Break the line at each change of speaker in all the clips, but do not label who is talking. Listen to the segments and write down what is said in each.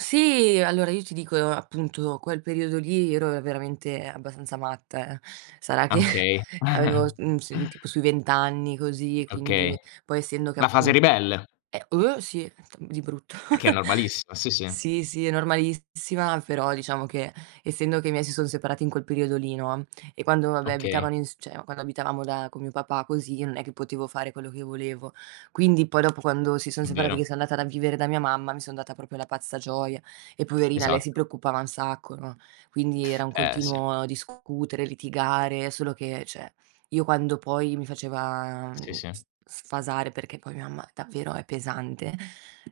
Sì. Allora, io ti dico, appunto quel periodo lì ero veramente abbastanza matta, eh. Sarà che
Okay.
avevo s n s tipo sui vent'anni così,
Okay.
quindi poi essendo che
La fase
appun
ribelle.
eh, oh, sì, d di brutto.
Che è normalissima, sì, sì.
Sì, sì, è normalissima, però diciamo che essendo che i miei si sono separati in quel periodo lì, no, e quando vabbè
Okay.
abitavano ins cioè, quando abitavamo da con mio papà così, io non è che potevo fare quello che volevo. Quindi, poi dopo quando si sono
N
separati che
vero.
sono andata da vivere da mia mamma, mi sono data proprio alla pazza gioia, e poverina lei si
Esatto.
preoccupava un sacco, no, quindi, era un
Eh, sì.
continuo discutere, litigare, solo che cioè, io quando poi mi faceva
Sì,
mhmm, s s
sì.
sfasare perché poi mia mamma davvero è pesante.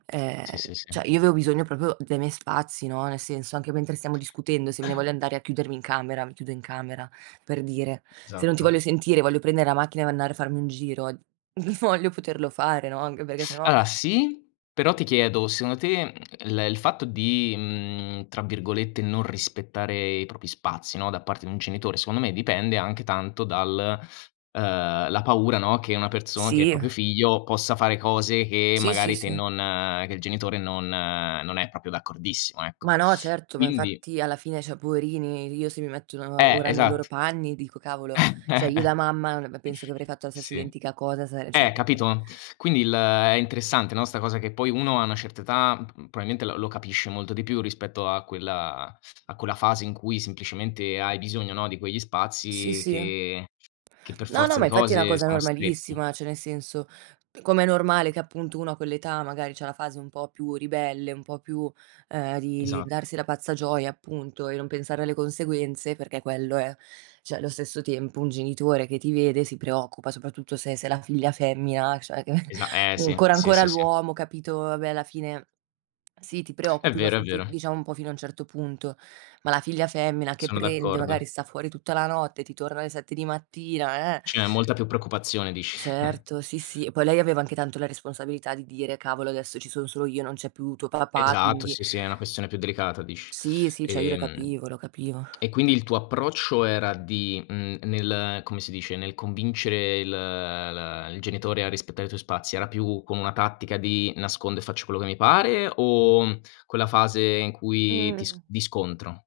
Ehm,
Sì, sì,
cioè
sì.
io avevo bisogno proprio dei miei spazi, no, nel senso anche mentre stiamo discutendo, se me ne voglio andare a chiudermi in camera, mi chiudo in camera, per dire. Se non ti
Esatto.
voglio sentire e voglio prendere la macchina e andare a farmi un giro, voglio poterlo fare, no, anche perché se no
Allora, sì. Però ti chiedo, secondo te, mhmm, il il fatto di, mhmm, tra virgolette "non rispettare" i propri spazi, no, da parte di un genitore secondo me dipende anche tanto dal uhm, la paura, no, che una person che il
Sì.
proprio figlio possa fare cose che
Sì, sì,
magari te
sì.
non che il genitore non non è proprio d'accordissimo,
Ma,
ecco.
no. Certo. Ma
Quindi
infatti alla fine cioè poverini, io se mi metto nel
Eh,
ora nei loro
esatt
panni dico: "Cavolo!" cioè, io da mamma non av penso che avrei fatto la stessa
Sì.
identica cosa se le cioè,
Eh,
mhmm
capito? Quindi il è interessante, no, sta cosa che poi uno a una certa età m p probabilmente l lo capisce molto di più rispetto a quella a quella fase in cui semplicemente hai bisogno, no, di quegli
Sì,
spazi
sì.
che che per
No, no,
forza
ma
di
infatti è una
cose
cosa
sono stretti.
normalissima, cioè nel senso, com'è normale che appunto uno a quell'età magari c'ha una fase un po' più ribelle, un po' più, uhm, di di
Esatto.
darsi alla pazza gioia appunto e non pensare alle conseguenze, perché quello è. Cioè, lo stesso tempo un genitore che ti vede si preoccupa, soprattutto se se la figlia femmina cioè che
Esa eh, sì.
ancora
Sì,
ancora
sì, sì.
l'uomo, capito vabbè, alla fine, sì, ti
È
preoccupi, ma
vero, è
f vi
vero.
diciamo un po' fino a un certo punto, ma la figlia femmina che
Sono
prende magari
d'accordo.
sta fuori tutta la notte, ti torna alle 7 di mattina, eh
C'è molta più preoccupazione dici,
Certo, sì, sì. E poi lei aveva anche tanto la responsabilità di dire: "Cavolo adesso ci son solo io, non c'è più tuo papà,
Esatto,
quindi"
sì, sì, è una questione più delicata dici.
Sì, sì, cioè io lo
Ehm,
capivo, lo capivo.
e quindi il tuo approccio era di mhmm, nel come si dice, nel convincere il l il genitore a rispettare i tuoi spazi, era più come una tattica di nascondo e faccio quello che mi pare o quella fase in cui ti
Mh.
s di scontro?